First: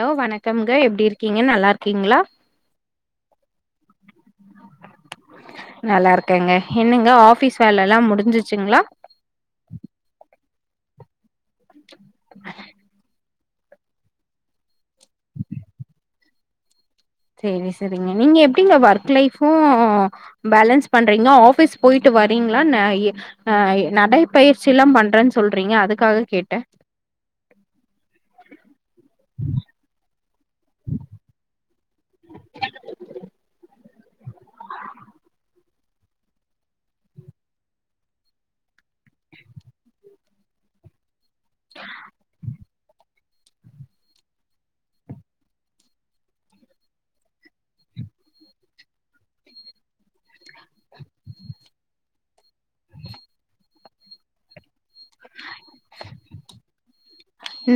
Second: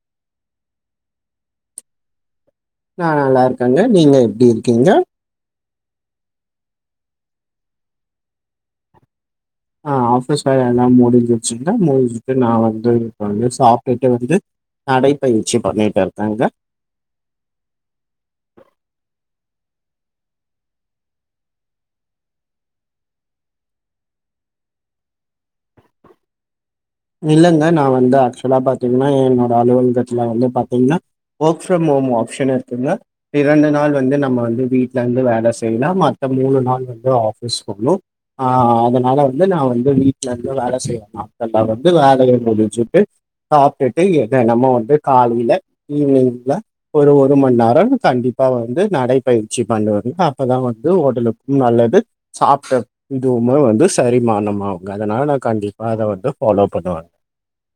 low வணக்கம்ங்க எப்டி இருக்கீங்க நல்லா இருக்கீங்களா நா நல்லா இருக்கேங்க நீங்க எப்டி இருக்கீங்க நல்லா இருக்கேங்க என்னங்க ஆபீஸ் வேலல்லா முடிஞ்சிச்சுங்களா ஆ ஆஃபீஸ் வேல எல்லா முடிஞ்சிருச்சிந்தா முடிச்சிட்டு நா வந்து வந்து சாப்டுட்டு வந்து நடைப்பயிற்சி பண்ணிட்டு இருக்கேங்க செரி செரிங்க நீங்க எப்டிங்க ஒர்க் லைஃபு பேலன்ஸ் பண்றீங்க ஆஃபீஸ் போயிட்டு வரீங்களா என்ன இ ஆ நடைபயிற்சில்லா பண்றேன் சொல்றீங்க அதுக்காக கேட்டே இல்லங்க நா வந்து ஆக்சுவலா பாத்தீங்ன்னா என்னோட அலுவலகத்துல வந்து பாத்திங்னா ஓர்க் ஃப்ரம் ஹோம் ஆப்ஷனு இருக்குங்க இரண்டு நாள் வந்து நம்ம வந்து வீட்ல இருந்து வேல செ செய்யலாம் மத்த மூணு நாள் வந்து ஆஃபீஸ் போனு அ அதனால வந்து நா வந்து வீட்ல இருந்து வேல செய்யலா நா வந்து வேலய முடிச்சுட்டு சாப்டுட்டு என்னென்னமோ வந்து காலைல ஈவ்னிங்குள்ள ஒரு ஒரு மண் நேரோ கண்டிப்பா வந்து நடைபயிற்சி பண்ணுவேங்ளா அப்பதா வந்து ஒடலுக்கும் நல்லது சாப்பிட்ட இதுவுமே வந்து செரிமானமாவுங்க அதனால நா கண்டிப்பா அத வந்து ஃபாலோ பண்ணுவே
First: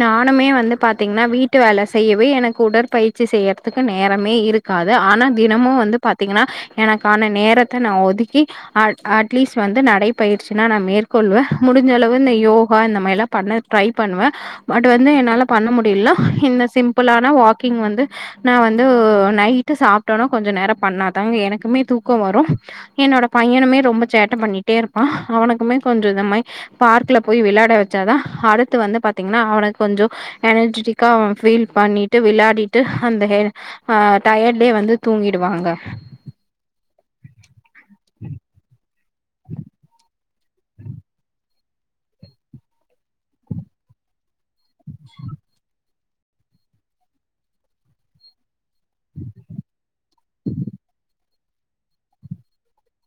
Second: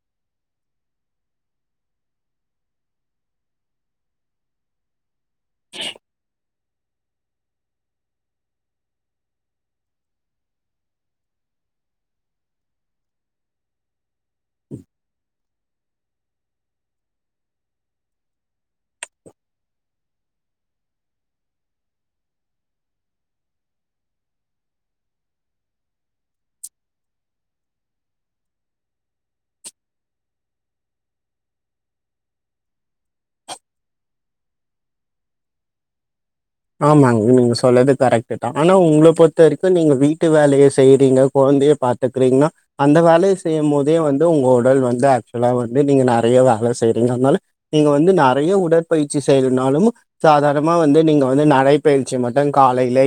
நானுமே வந்து பாத்தீங்ன்னா வீட்டு வேல செய்யவே எனக்கு உடற்பயிற்சி செய்யறதுக்கு நேரமே இருக் காது ஆனா தினமு வந்து பாத்தீங்கன்னா எனக்கான நேரத்த நா ஒதுக்கி அட் அட்லீஸ்ட் வந்து நடைப்பயிற்சினா நா மேற்கொள்வே முடிஞ்ச அளவு இந்த யோகா இந்த மாரி எல்லா பண்ண ட்ரை பண்ணுவே பட் வந்து என்னால பண்ண முடியல இந்த சிம்பிளான வாக்கிங் வந்து நா வந்து நைட்டு சாப்டாதா கொஞ்ச நேர பண்ணாதா எனக்குமே தூக்க வரு என்னோட பையனுமே ரொம்ப சேட்ட பண்ணிட்டே இருப்பா அவனுக்குமே கொஞ்ச இதமாயி பார்க்குல போய் விளாட வச்சாதா அடுத்து வந்து பத் பாத்தீங்னா அவனுக் கொஞ்ச எனர்ஜிடிக்கா அவ ஃபீல் பண்ணிட்டு விளாடிட்டு அந்த ஹே ஆ டயர்டிலே வந்து தூங்கிடுவாங்க ஆமாங்க நீங்க சொல்றது கரெக்ட் தா ஆனா உங்கள பொறுத்தவரைக்கு நீங்க வீட்டுய வேலைய செய்றீங்க கொழந்தைய பாத் றீங்னா அந்த வேலைய செய்யும் போதே வந்து உங்க உடல் வந்து ஆக்சுவலா வந்து நீங்க நெறைய வேல செய்றீங்க னால நீங்க வந்து நெறைய உடற்பயிற்சி செய்றனாலும் சாதாரணமா வந்து நீங்க வந்து நடை பயிற்சி மட்டும் காலையிலே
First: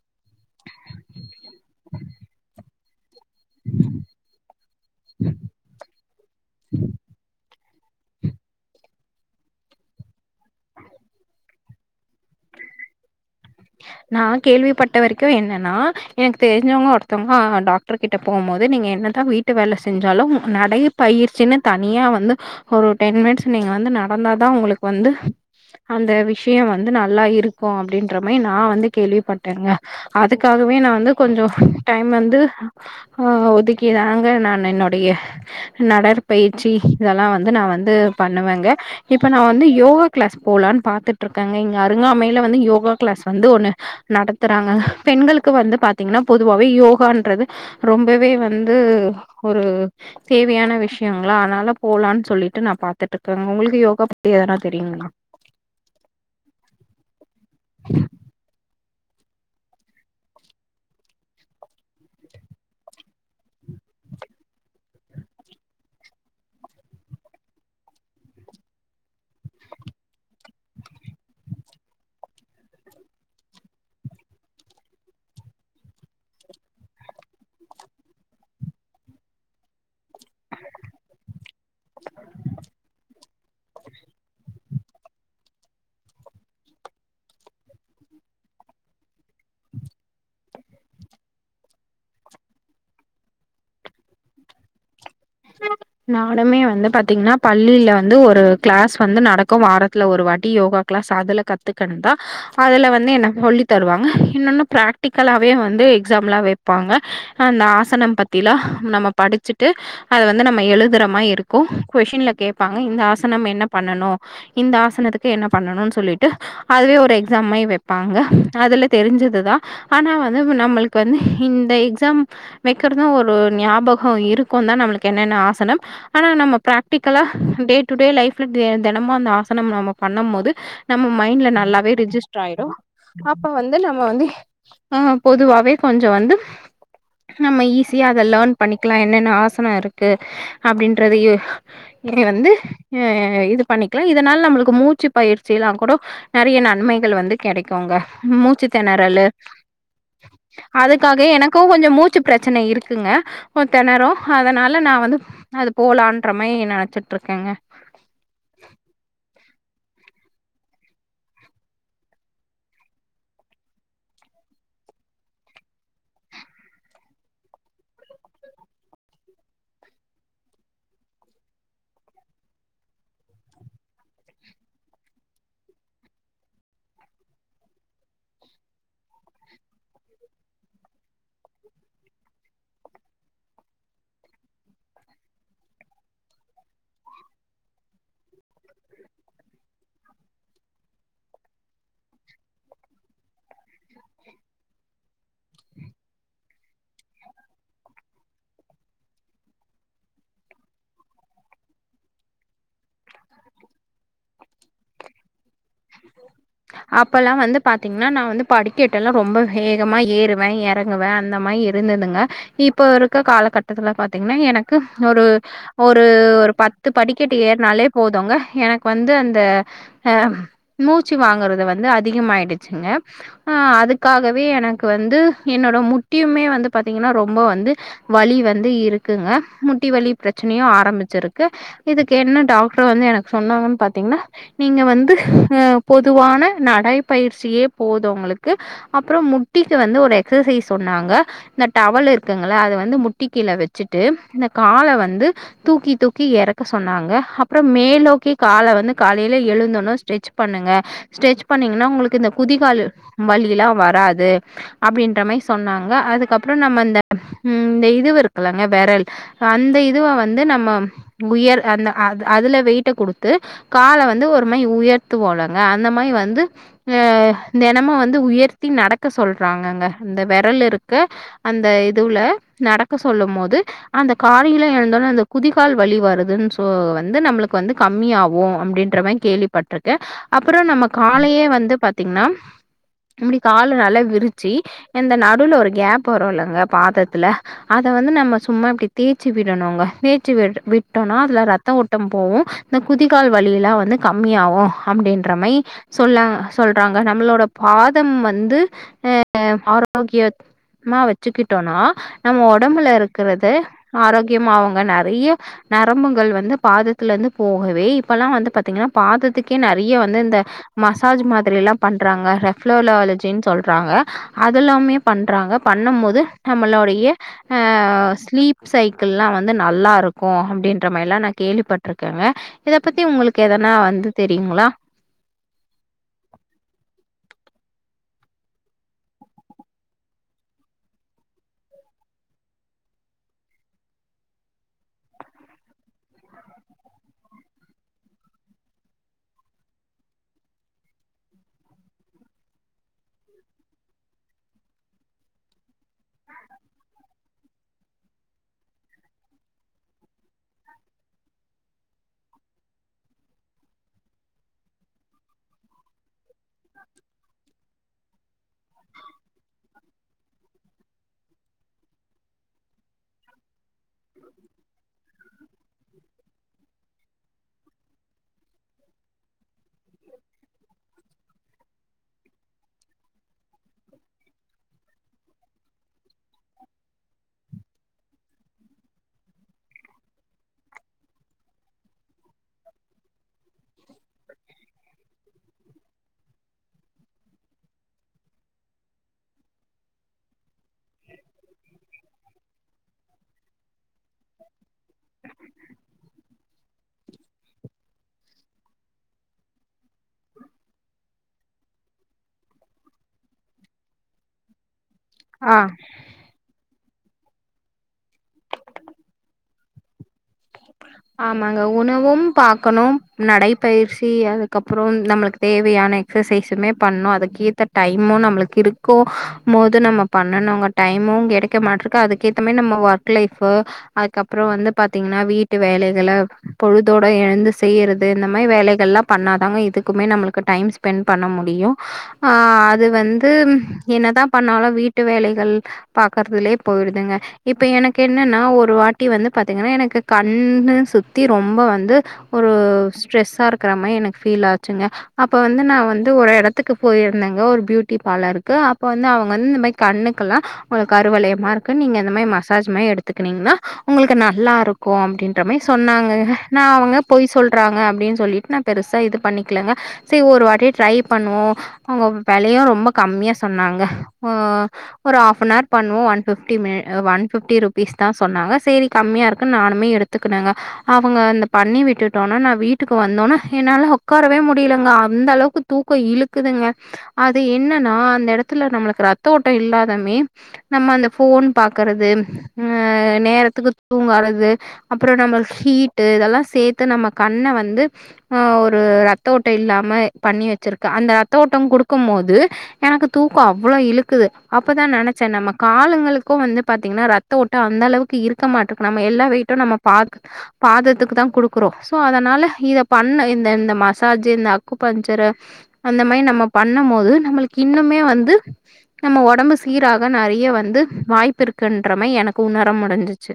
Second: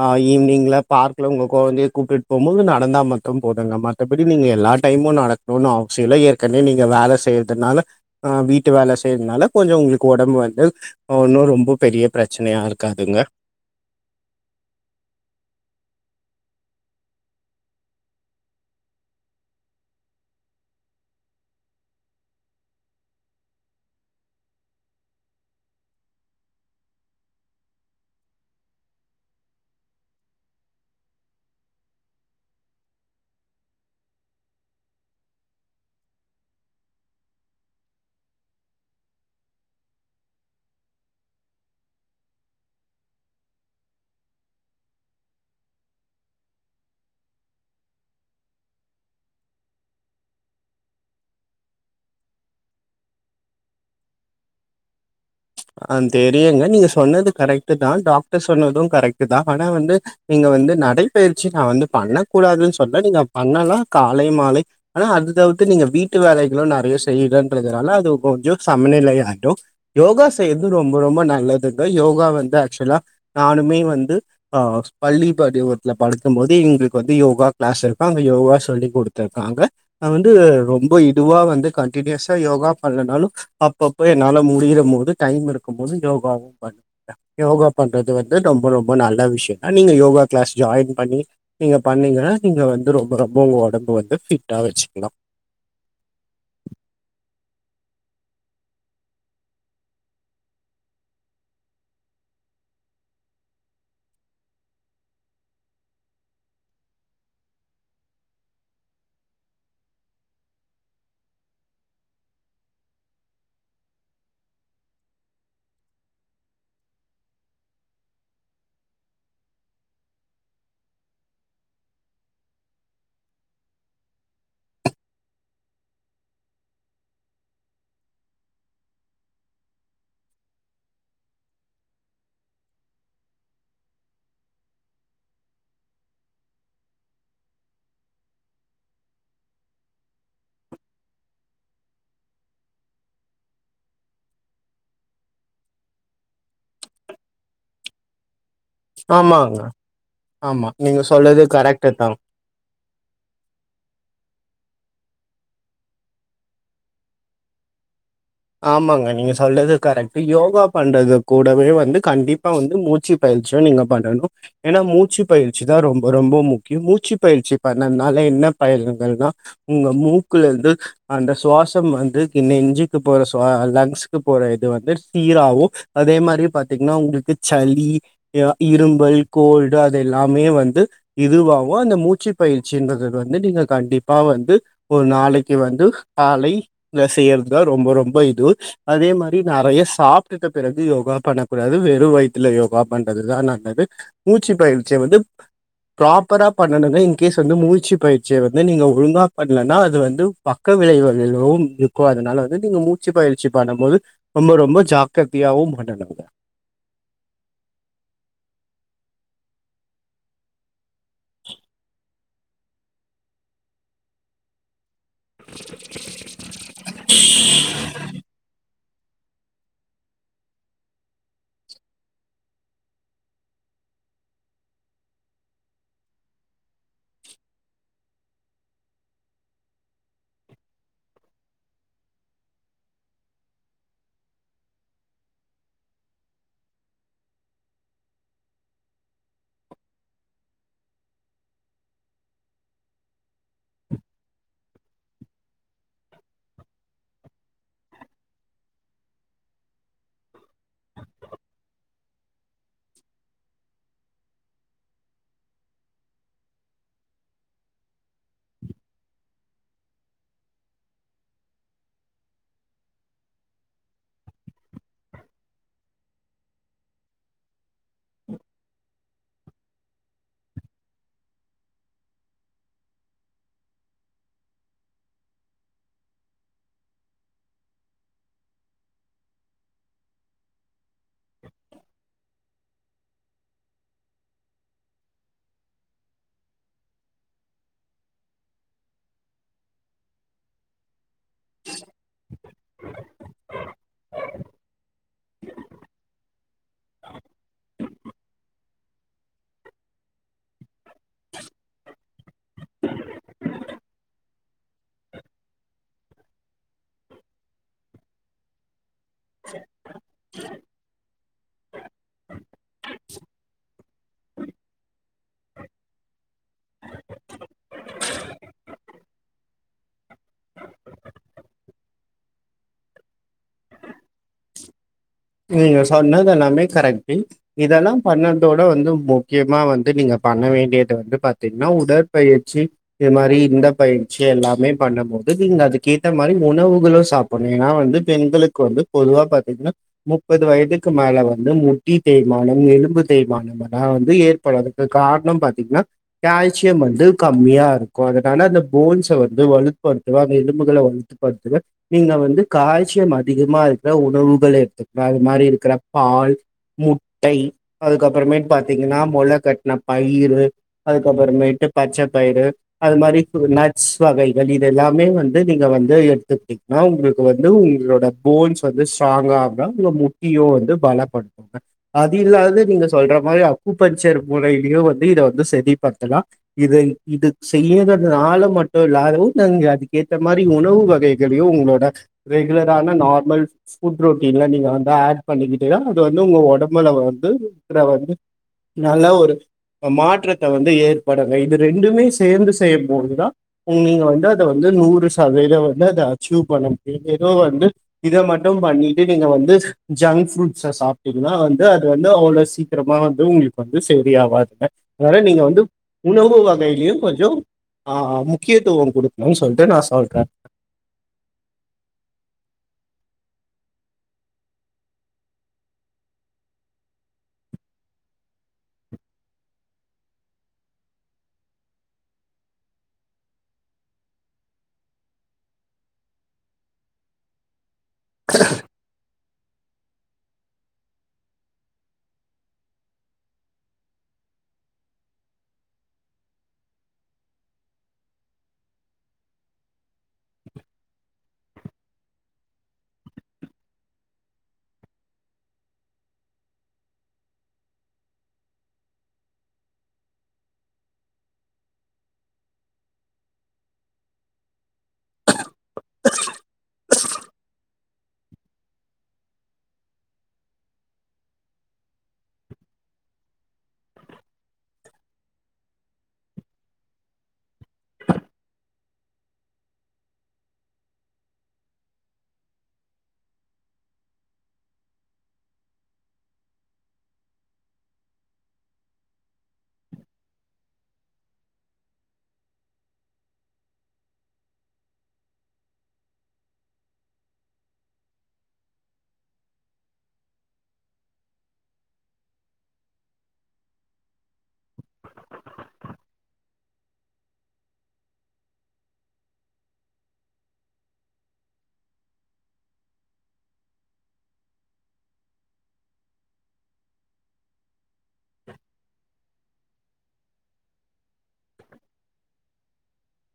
ஆ ஈவினிங்ல பார்க்ல உங்க கொழந்தைய கூப்டுட் போம்போது நடந்தா லும் போதுங்க மத்தபடி நீங்க எல்லா டைமு நடக்கணுனு அவசியோ இல்ல ஏற்கனவே நீங்க வேலை செய்றதுனால ஆ வீட்டு வேல செய்றதுனால கொஞ்சோ உங்ளுக்கு ஒடம்பு வந்து ஒன்னு ரொம்ப பெரிய பிரச் சனையா இருக்காதுங்க நா கேள்விப்பட்ட வரைக்கு என்னன்னா எனக்கு தெரிஞ்சவங்க ஒருத்தவங்க டாக் டர்கிட்ட போம் போது நீங்க என்னதா வீட்டு வேல செஞ்சாலு நடை பயிற்சின்னு தனியா வந்து ஒரு ஒரு டென் மினிட்ஸ் நீங்க வந்து நடந்தாதா உங்களுக் வந்து அந்த விஷ்யோ வந்து நல்லா இருக்கு அப்டின் ன்ற மேரி நா வந்து கேள்விப்பட்டேங்க அதுக்காகவே நா வந்து கொஞ்சோ டைம் வந்து ஆ ஒதுக்கி தாங்க நான் என்னுடைய நடற்பயிற்சி இதெல்லா வந்து நா வந்து பண்ணுவேங்க இப்ப நா வந்து யோகா கிளாஸ் போலான் பாத்துட்டு இருக்கேங்க இங்க அருங்காமையில வந்து யோகா கிளாஸ் வந்து ஒன்னு நடத்துறாங்க பெண்களுக்கு வந்து பாத்தீங்கன்னா பொதுவாவே யோகான்றது ரொம்பவே வந்து ஒரு தேவையான விஷயங்களா அனால போலான் சொல்லிட்டு நா பாத்துட் இருக்கேங்க உங்களுக்கு யோகா பத்தி எதனா தெரியுங்ளா ஆ தெரியுங்க நீங்க சொன்னது கரெக்டு தா டாக்டர் சொன்னது கரெக்டு தா ஆனா வந்து நீங்க வந்து நடைப்பயிற்சி நா வந்து பண்ணக் கூடாதுன்னு சொல்லல நீங்க பண்ணலா காலை மாலை ஆனா அது தவிர்த்து நீங்க வீட்டு வேலைகளு நெறைய செய்றன்றதுனால அது கொஞ்ச சமநிலையாயிடு யோகா செய்றதும் ரொம்ப ரொம்ப நல்லதுங்க யோகா வந்து ஆக்சுவலா நானுமே வந்து ஆ பள்ளி படிவத்துல படிக்கும் போது எங்களுக்கு வந்து யோகா கிளாஸ் இருக்கும் அங்க யோகா சொல்லி கொடு துருக்காங்க நா வந்து ரொம்ப இதுவா வந்து கண்டடினியூஸா யோகா பண்லனாலு அப்பப்போ என்னால முடியிறம் போது டைம் இருக்கும்போது யோகா பண்ணுவ யோகா பண்றது வந்து ரொம்ப ரொம்ப நல்ல விஷயம் தா நீங்க யோகா கிளாஸ் ஜாயின் பண்ணி நீங்க பண்ணீங்கன்னா நீங்க வந்து ரொம்ப ரொம்ப உங்க ஒடம்பு வந்து ஃபிட்டா வச்சுக்கலா ஆஹ நானுமே வந்து பாத்தீங்கன்னா பள்ளியில வந்து ஒரு கிளாஸ் வந்து நடக்கு வாரத்துல ஒரு வாட்டி யோகா க்ளாஸ் அதுலா கத்துக்கணுன்தா அதுல வந்து எனக் சொல்லித் தருவாங்க இன்னொன்னு பிராக்டிக்கலாவே வந்து எக்ஸாம் எலீலா வப் ப்பாங்க அந்த ஆசனம் பத்திலா நம்ம படிச்சுட்டு அது வந்து நம்ம எழுதுறமயி இருக்கு கொஷின்ல கேபீபாங்க இந்த ஆசனம் என்ன பண்ணனு இந்த ஆசனத்துக்கு என்ன பண்ணணுன்னு சொல்லிட்டு அதுவே ஒரு எக்ஸாமாயி வப்பாங்க அதுல தெரிஞ்சதுதா ஆனா வந்து நம்மளுக்கு வந்து இந்த எக்ஸாம் வக்கிறதும் ஒரு ஞாபகோ இருக்கு தா நம்மளுக்கு என்னென்ன ஆசனம் ஆனா நம்ம பிராக்டிக்கலா டே டு டே லைஃப்ல டே தெனமு அந்த ஆசனம் நம்ம பண்ணம் போது நம்ம மைண்ட்ல நல்லாவே ரிஜிஸ்ட்ரு ஆயிரு அப்ப வந்து நம்ம வந்து ஆ பொதுவாவே கொஞ்ச வந்து நம்ம ஈஸியா அத லேர்ன் பண்ணிக்கலா என்னென்ன ஆசனம் இருக்கு அப்டின்றதையே நீ வந்து ஆ இது பண்ணிக்கலா இதனால நம்மளுக்கு மூச்சு பயிற்சில்லா கூடோ நெறைய நன்மைகள் வந்து கெடைக்குங்க மூச்சு தெணறலு ஆமாங்க ஆமா நீங்க அதுக்காக சொல்றது எனக்கு கொஞ்ச கரெக்ட்டு தா மூச்சு பிரச் சனை இருக்குங்க ஒ தெணறு அதனா ல நா வந்து அது போலான்ற மாரி நெனைச்சிட்டு இருக்கேங்க ஆமாங்க நீங்க சொல்றது கரெக்ட்டு யோகா பண்றதுக் கூடவே வந்து கண்டிப்பா வந்து மூச்சு பயிற்சியு நீங்க பண்ணணு ஏன்னா மூச்சு பயிற்சி தா ரொம்ப ரொம்ப முக்கியம் மூச்சு பயிற்சி பண்ணதுனால என்ன பயனுங்கள்னா உங்க மூக்குல இருந்து அந்த சுவாசம் வந்து நெஞ்சு கு போற சுவா லங்ஸுக்கு போற இது வந்து சீராவு அதே மாரி பாத்தீங்கன்னா உங்களுக்கு சளி ஆ இருமல் கோல்டு அது எல்லாமே வந்து இதுவாவு அந்த மூச்சு பயிற்சின்றது வந்து நீங்க கண்டிப்பா வந்து ஒரு நாளைக்கு வந்து காலை இந்த செய்யறதுதா ரொம்ப ரொம்ப இது அதே மாரி நெறைய சாப்ட்டுட்ட பொறகு யோகா பண்ணக் கூடாது வெறு வயித்துல யோகா பண்றதுதா நல்லது மூச்சு பயிற்ச்சிய வந்து ப்ராப்பரா பண்ணணுங்க இன்கேஸ் வந்து மூச்சு பயிற்சிய வந்து நீங்க ஒழுங்கா பண்லனா அது வந்து பக்க விளைவுகள் எல்லோவு இருக்கும் அதனால நீங்க மூச்சு பயிற்சி பண்ணும்போது ரொம்ப ரொம்ப ஜாக்கிரதையாவு பண்ணணுங்க அப்போல்லா வந்து பாார்த்தீங்கன்னா நா வந்து படிக்கட்டெல்லா ரொம்ப வேகமாக ஏறுவே எறங்குவே அந்த மாரி இருந்துதுங்க இப்ப இருக்க காலகட்டத்துல பாத்தீங்கன்னா எனக் கு ஒரு ஒரு ஒரு பத்து படிக்கட்டு ஏறனாலே போதுங்க எனக் க்கு வந்து அந்த அ மூச்சு வாங்குறது வந்து அதிகமாயிடுச்சுங்க ஆ அதுக்காகவே எனக்கு வந்து என்னோட முட்டியுமே வந்து பாத்தீங்கன்னா ரொம்ப வந்து வலி வந்து இருக்குங்க முட்டி வலி பிரச்சனையு ஆரம்பிச்சிருக்கு இதுக்கு என்ன டாக்டர் வந்து எனக்கு சொன்னாங்கன்னு பாத்தீங்கன்னா நீங்க வந்து அ பொதுவான நடைப்பயிற்சியே போது உங்களுக்கு அப்புறோ முட்டிக்கு வந்து ஒரு எக்சசைஸ் சொன்னாங்க இந்த டவல் இருக்குங்கள அத வந்து முட்டி கீழ வச்சுட்டு இந்த கால வந்து தூக்கி தூக்கி எறக்க சொன்னாங்க அப்புறோ மேலோக்கி கால வந்து காலையில எழுந்தணு ஸ்ட்ரெச் பண்ணுங்க ஸ்ட்ரெச் பண்ணீங்கன்னா உங்களுக்கு இந்த குதிகால் வலியலா வராது அப்டின்ற மாரி சொன்னாங்க அதுக்கப்புறோ நம்ம இந்தந்த இந்த இது இருக்குலங்க வெரல் அந்த இதுவ வந்து நம்ம உயர் அந்த அ அதுல வெயிட்ட குடுத்து கால வந்து ஒரு மாதரி உயர்த்து வோலங்க அந்த மாரி வந்து அ தெனமு வந்து உயர்த்தி நடக்க சொல்றாங்கங்க இந்த வெரல் இருக்கு அந்த இதுவுல நடக்க சொல்லும் போது அந்த காலையில எழுந்தோல அந்த குதிகால் வலி வருதுன்னு சொ வந்து நம்மளுக்கு வந்து கம்மியாவு அப்டின்ற மாரி கேள்விப்பட்டிருக்கே அப்புறோ நம்ம காலையே வந்து பாத்தீங்ன்னா இப்டி கால நல்லா விரிச்சு எந்த நடுல ஒரு கேப் வரும்லங்க பாதத்துல அத வந்து நம்ம சும்மா இப்டி தேச்சு விடணுங்க தேச்சு விட்டு விட்டோம்னா அதுல ரத்த ஓட்ட போவு இந்த குதிகால் வலியிலா வந்து கம்மியாகு அப்டின்றமாயி சொல்லாங்க சொல்றாங்க நம்மளோட பாதம் வந்து அ அஆரோக்கிய மா வச்சுக்கிட்டோனா நம்ம ஒடம்புல இருக்குறது ஆரோக்கியமா அவுங்க நெறைய நரம்புகள் வந்து பாதத்துல இருந்து போகவே இப்பெல்லா வந்து பாத்தீங்கன்னா பாத த்துக்கே நெறைய வந்து இந்த மசாஜ் மாதிரில்லா பண்றாங்க ரெஃப்லோலாலஜின்னு சொல்றாங்க அதெல்லாமே பண்றாங்க பண்ணும் போது நம்மளோடைய அ ஸ்லீப் சைக்கில்லா வந்து நல்லா இருக்கு அப்டின்ற மாரில்லா நா கேள்விப்பட்டிருக்கேங்க இத பத்தி உங்களுக்கு எதனா வந்து தெரியுங்களா நீங்க சொன்னதெல்லாமே கரக்டிங் இதெல்லா பண்ணதோட வந்து முக்கியமா வந்து நீங்க பண்ண வேண்டியது வந்து பாத்தீங்கன்னா உடற்பயிற்சி இது மாரி இந்த பயிற்சி எல்லாமே பண்ணும்போது நீங்க அதுக்கேத்த மாரி உணவுகளு சாப் புனு ஏன்னா வந்து பெண்களுக்கு வந்து பொதுவா பாத்தீங்ன்னா முப்பது வயதுக்கு மேல வந்து முட்டி தேய்மானம் எலும்பு தேய்மானமெல்லா வந்து இப்ப அதுக்கு காரணம் பாத்தீங்ன்னா கால்சியம் வந்து கம்மியா இருக்கு அதனால அந்த போன்ஸ்ச வந்து வலுப்படுத்துவ அந்த எலும்புகள வந் பாத்தீங்க நீங்க வந்து கால்சியம் அதிகமா இருக்குற உணவுகள எடுத்துக் அ அது மாதிரி இருக்குற பால் முட்டை அதுக்கப்பறமேட் பாத்தீங்கன்னா மொள கட்டின பயிரு அதுக்கப்புறமேட்டு பச்ச பயிறு அது மாரி நட்ஸ் வகைகள் இதெல்லாமே வந்து நீங்க வந்து எடுத்து க்ன்னா உங்களுக்கு வந்து உங்களோட போன்ஸ் வந்து ஸ்ட்ராங்கா உங்க முட்டியு வந்து பலப்படுத்துங்க அது இல்லாது நீங்க சொல்ற மாரி அக்குப்பஞ்சர் மூறையிலயு வந்து இத வந்து சரி படுத்தலா இதை இது செய்யறதுனால மட்டும் இல்லாதவு நாங்க அதுக்கு ஏத்த மாரி உணவு வகை துலயும் உங்களோட ரெகுலரான நார்மல் ஃபுட் ரொட் நீங்கள நீங்க வந்து ஆட் பண்ணிக்கிட்டீங்க அது வந்து உங்க ஒடம்புல வந்துற வந்து நல்ல ஒரு மாற்றத்த வந்து ஏற்படுங்க இது ரெண்டுமே சேந்து செய்யும்போதுதா [unintelligible] நீங்க வந்து அத வந்து நூறு சதவீத வந்து அத அச்சீவ் பண்ண முடியு ஏதோ வந்து இத மட்டு பண்ணி ட்டு நீங்க வந்து ஜங்க் ஃபுட்ஸ்ச சாப்பிட்டீங்கன்னா வந்து அது வந்து அவ்ளோ சீக்கிரமா வந்து உங்களுக்கு வந்து செரி ஆவதுங்க அதனால நீங்க ஆ வந்து உணவு வகையிலயு கொஞ்சோ ஆ முக்கியத்துவம் குடுக்கனுன்ட்டு சொல்ட்டு நா சொல்றே ஆமாங்க உணவும் பாக்கணும் நடைபயிற்சி அதுக்கப்புறோம் நம்மளுக் தேவையான எக்ஸசைசுமே பண்ணு அதுக்க ஏத்த டைமு நம்மளுக்கு இருக்கும் போது நம்ம பண்ணனுங்க டைமும் கெடைக்க மாட்ட இருக்கு அதுக்கேத்த மாரி நம்ம ஒர்க் லைஃப் அதுக்கப்றோ வந்து பாத்தீங்கன்னா வீட் டு வேலைகள பொழுதோட எழுந்து செய்யறது இந்த மாரி வேலைகள் எல்லா பண்ணாதாங்க இதுக் குமே நம்மளுக்கு டைம் ஸ்பெண்ட் பண்ண முடியு ஆ அது வந்து என்னதா பண்ணாலும் வீட்டு வேலைகள் பாக்குறதுலயே போயிடுதுங்க இப்ப எனக்கு என்னன்னா ஒரு வாட்டி வந்து பாத்தீங்கன்னா எனக்கு கண்ணு சுத்தி ரொம்ப வந்து ஒரு ஸ்ட்ரெஸ்ஸா இருக்கிற மாரி எனக்கு ஃபீல் ஆச்சுங்க அப்ப வந்து நா வந்து ஒரு எடத்துக்கு போயிருந்தேங்க ஒரு பியூட்டி பார்லருக்கு அப்ப வந்து அவங்க வந்து இந்த மாரி கண்ணுக்குல்லா உங்களுக்கு கறுவலையமா இருக்கு நீங்க இந்த மாரி மசாஜ் மாரி எடுத்துக்னீங்கன்னா உங்களுக்கு நல்லா இருக் கு அப்டின்ற மாரி சொன்னாங்க நா அவங்க பொய் சொல்றாங்க அப்டின்னு சொல்லிட்டு நா பெருசா இது பண்ணிக்கலங்க செரி ஒரு வாட்டி ட்ரை பண்ணுவோ அவங்க வெலையு ரொம்ப கம்மியா சொன்னாங்க ஓ ஒரு ஹாப்ஃபனவர் பண்ணுவோ one fifty mini one fifty rupees தா சொன்னாங்க சேரி கம்மியா இரு நானுமே எடுத்துக்கனேங்க அவங்க அந்த பண்ணி விட்டுட்டோனா நா வீட்டுக்கு வந்தோனா என்னால உக்காரவே முடியலங்க அந்த அளவுக்கு தூக்கோ இழுக்குதுங்க அது என்னன்னா அந்த எடத்துல நம்மளுக்கு ரத்த ஓட்டோ இல்லாதமே நம்ம அந்த ஃபோன் பாக்குறது ஆ நேரத்துக்கு தூங்காத து அப்றோ நம்ம ஹீட் இதெல்லா சேத்து நம்ம கண்ண வந்து ஆ ஒரு ரத்த ஓட்டோ இல்லாம பண்ணி வெச்சிருக்கு அந்த ரத்த ஓட்டோ குடுக்கும் போது எனக்கு தூக்கோ அவ்ளோ இழுக்குது அப்பதா நெனைச்ச நம்ம காலங்களுக்கு வந்து பாத்தீங்கன்னா ரத் த்த ஓட்டோ அந்த அளவுக்கு இருக்க மாட்டேர்கு நம்ம எல்லா வெயிட்டு நம்ம பாத பாதத்துக்கு தா குடுக்குறோ சோ அதனால இத பண்ண இந்த இந்த மசாஜ் இந்த அக்கு பஞ்சரு அந்த மாரி நம்ம பண்ணும் போது நம்மளுக்கு இன்னுமே வந்து நம்ம ஒடம்பு சீராக நெறைய வந்து வாய்ப்பு இருக்குன்ற மாரி எனக்கு உணர முடிஞ்சிச்சு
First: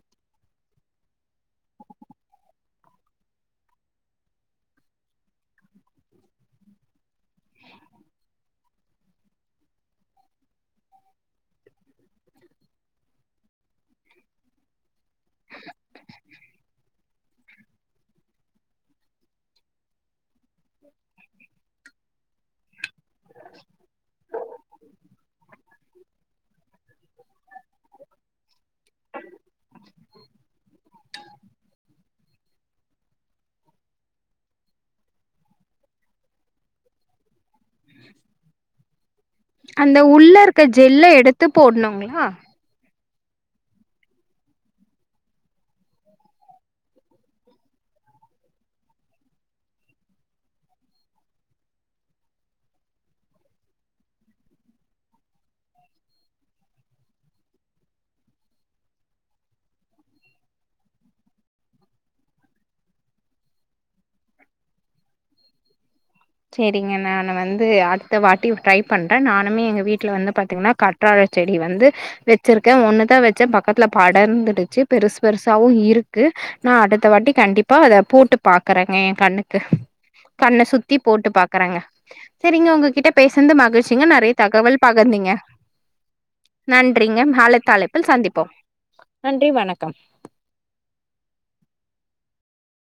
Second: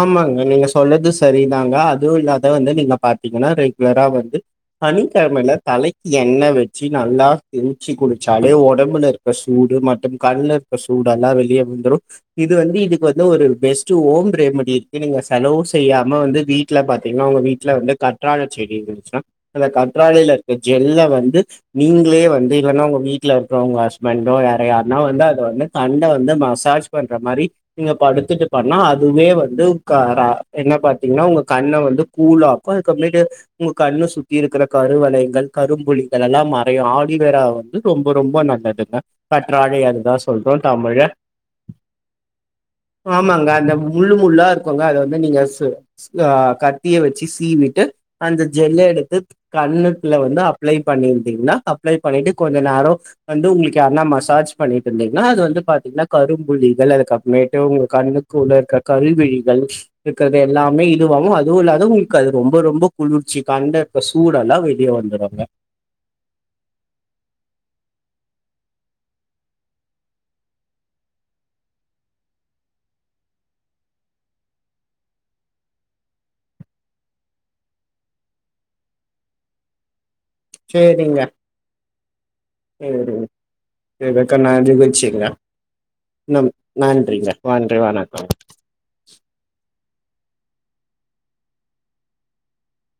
ஆமாங்க நீங்க சொல்றது சரிதாங்க அதுவு இல்லாது வந்து நீங்க பாத்தீங்கன்னா ரெகுலரா வந்து சனிக்கெழமைல தலைக்கி எண்ணெய் வெச்சு நல்லா தேச்சு குளிச்சாலே ஒடம்புல இருக் சூடு மட்ட கண்ல இருக்க சூடெல்லா வெளிய எடுத்துரு இது வந்து இதுக்கு வந்து ஒரு பெஸ்ட் ஹோம் ரெமடி இருக்கு நீங்க செலவு செய்யாம வந்து வீட்ல பாத் பாத்தீங்கன்னா உங்க வீட்ல வந்து கற்றாழ செடி இருந்திச்சுன்னா அந்த கற்றாழையில இருக்க ஜெல்ல வந்து நிங்களே வந்து இல்லனா உங்க வீட் வீட்ல இருக்க உங்க ஹஸ்பண்டோ வேற யாரையான்னா வந்து அது வந்து கண்ண வந்து மசாஜ் பண்ற மாரி நீங்க படுத்துட்டு பண்ணா அது அதுவே வந்து [unintelligible] என்ன பாத்தீங்கன்னா உங்க கண்ண வந்து கூலாக்கு அதுக்கப்றோ மேட்டு உங்க கண்ணு சுத்தி இருக்கிற கருவலைங்கள் கரும்புல்கள் எல்லா மறையு ஆலிவேரா வந்து ரொம்ப ரொம்ப நல்லதுங்க கற்றாழை அந்த அதுதா உள்ள சொல்றோ இருக்க தமிழ்ல ஜெல்ல எடுத்து போட்ணுங்களா ஆமாங்க அந்த முள்ளு முள்ளா இருக்குங்க அத வந்து நீங்க ஸ் ஆ கத்திய வெச்சு சீவிட்டு அந்த ஜெல்ல எடுத்து கன்னத்துல வந்து அப்ளை பண்ணிருந்தீங்கனா அப்ளை பண்ணிட்டு கொஞ்ச நேரொ வந்து உங்களுக்கு யார்னா மசாஜ் பண்ணிட்டு இருந்தீங்கனா அது வந்து பாத்தீங்கனா கரும்புள்ளிகள் அதுக்கப்மேட்டு உங்க கண்ணு குள்ளேருக்க கருவிழிகள் இருக்கறது எல்லாமே இதுவாவு அதுவு இல்லாத உங்களுக்கு அது ரொம்ப ரொம்ப குளிர்ச்சி கண்ட ப்ப சூடெல்லா வெளிய வந்துடுங்க செரிங்க நான் வந்து அடுத்த வாட்டி ட்ரை பண்ற நானுமே எங்க வீட்ல வந்து பாத்தீங்கனா கற் கற்றாழை செடி வந்து வெச்சிருக்க ஒண்ணுதா வெச்சே பக்கத்துல படர்ந்துடுச்சு பெருசு பெருசாவும் இருக்கு நா அடுத்த வாட்டி கண்டிப்பா அத போட்டு பாக்குறங்க எ கண்ணுக்கு கண்ண சுத் சுத்தி சேரிங்க போட்டு பாக்குறங்க செரிங்க உங்ககிட்ட சேரிங்க பேசனது மகிழ்ச்சிங்க நறைய இதுக்கு நா தகவல் நிகழ்ச்சிங்க பகிர்ந்திங்க நம் நன்றிங்க நன்றி மாலைத்தலைப்பில் வணக்கம் சந்திப்போம் நன்றி வணக்கம்